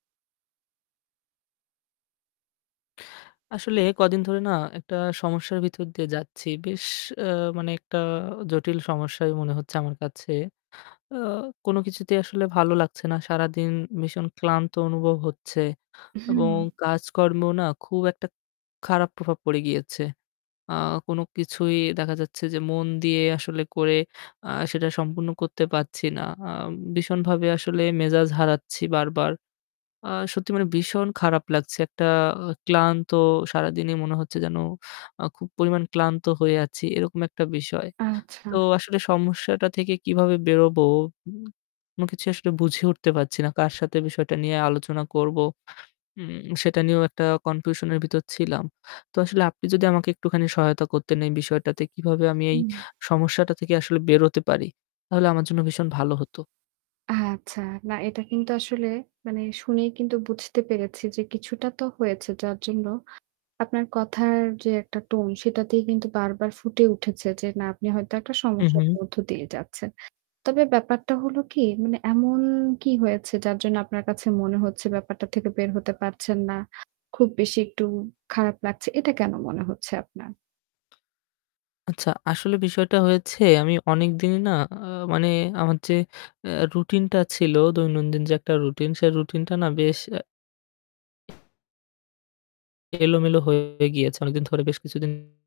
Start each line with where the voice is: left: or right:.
left: আসলে কদিন ধরে না একটা সমস্যার ভিতর দিয়ে যাচ্ছি। বেশ অ্যা মানে একটা জটিল সমস্যাই মনে হচ্ছে আমার কাছে। অ কোনো কিছুতেই আসলে ভালো লাগছে না। সারাদিন ভীষণ ক্লান্ত অনুভব হচ্ছে
right: হুম।
left: এবং কাজকর্মেও না খুব একটা খারাপ প্রভাব পড়ে গিয়েছে। আ কোনো কিছুই দেখা যাচ্ছে যে মন দিয়ে আসলে করে আ সেটা সম্পূর্ণ করতে পারছি না। আ ভীষণভাবে আসলে মেজাজ হারাচ্ছি বারবার। আ সত্যি মানে ভীষণ খারাপ লাগছে। একটা ক্লান্ত সারাদিনই মনে হচ্ছে যেন আ খুব পরিমাণ ক্লান্ত হয়ে আছি, এরকম একটা বিষয়।
right: আচ্ছা।
left: তো আসলে সমস্যাটা থেকে কিভাবে বেরোবো, উ কোনো কিছু আসলে বুঝে উঠতে পারছি না। কার সাথে বিষয়টা নিয়ে আলোচনা করবো, উম সেটা নিয়েও একটা confusion এর ভিতর ছিলাম। তো আসলে আপনি যদি আমাকে একটুখানি সহায়তা করতেন এই বিষয়টাতে। কিভাবে আমি এই
right: উম
left: সমস্যাটা থেকে আসলে বেরোতে পারি? তাহলে আমার জন্য ভীষণ ভালো হতো।
right: আচ্ছা। না এটা কিন্তু আসলে মানে শুনেই কিন্তু বুঝতে পেরেছি যে কিছুটা তো হয়েছে যার জন্য আপনার কথার যে একটা tone সেটাতেই কিন্তু বারবার ফুটে উঠেছে যে না আপনি হয়তো একটা
left: উ
right: সমস্যার
left: হু।
right: মধ্য দিয়ে যাচ্ছেন। তবে ব্যাপারটা হলো কি, মানে এমন কি হয়েছে যার জন্য আপনার কাছে মনে হচ্ছে ব্যাপারটা থেকে বের হতে পারছেন না? খুব বেশি একটু খারাপ লাগছে এটা কেনো মনে হচ্ছে আপনার?
left: আচ্ছা, আসলে বিষয়টা হয়েছে আমি অনেকদিন না আ মানে আমার যে অ্যা routine টা ছিল দৈনন্দিন যে একটা routine সেই routine টা না বেশ অ্যা এলোমেলো হয়ে গিয়েছে অনেকদিন ধরে। বেশ কিছুদিন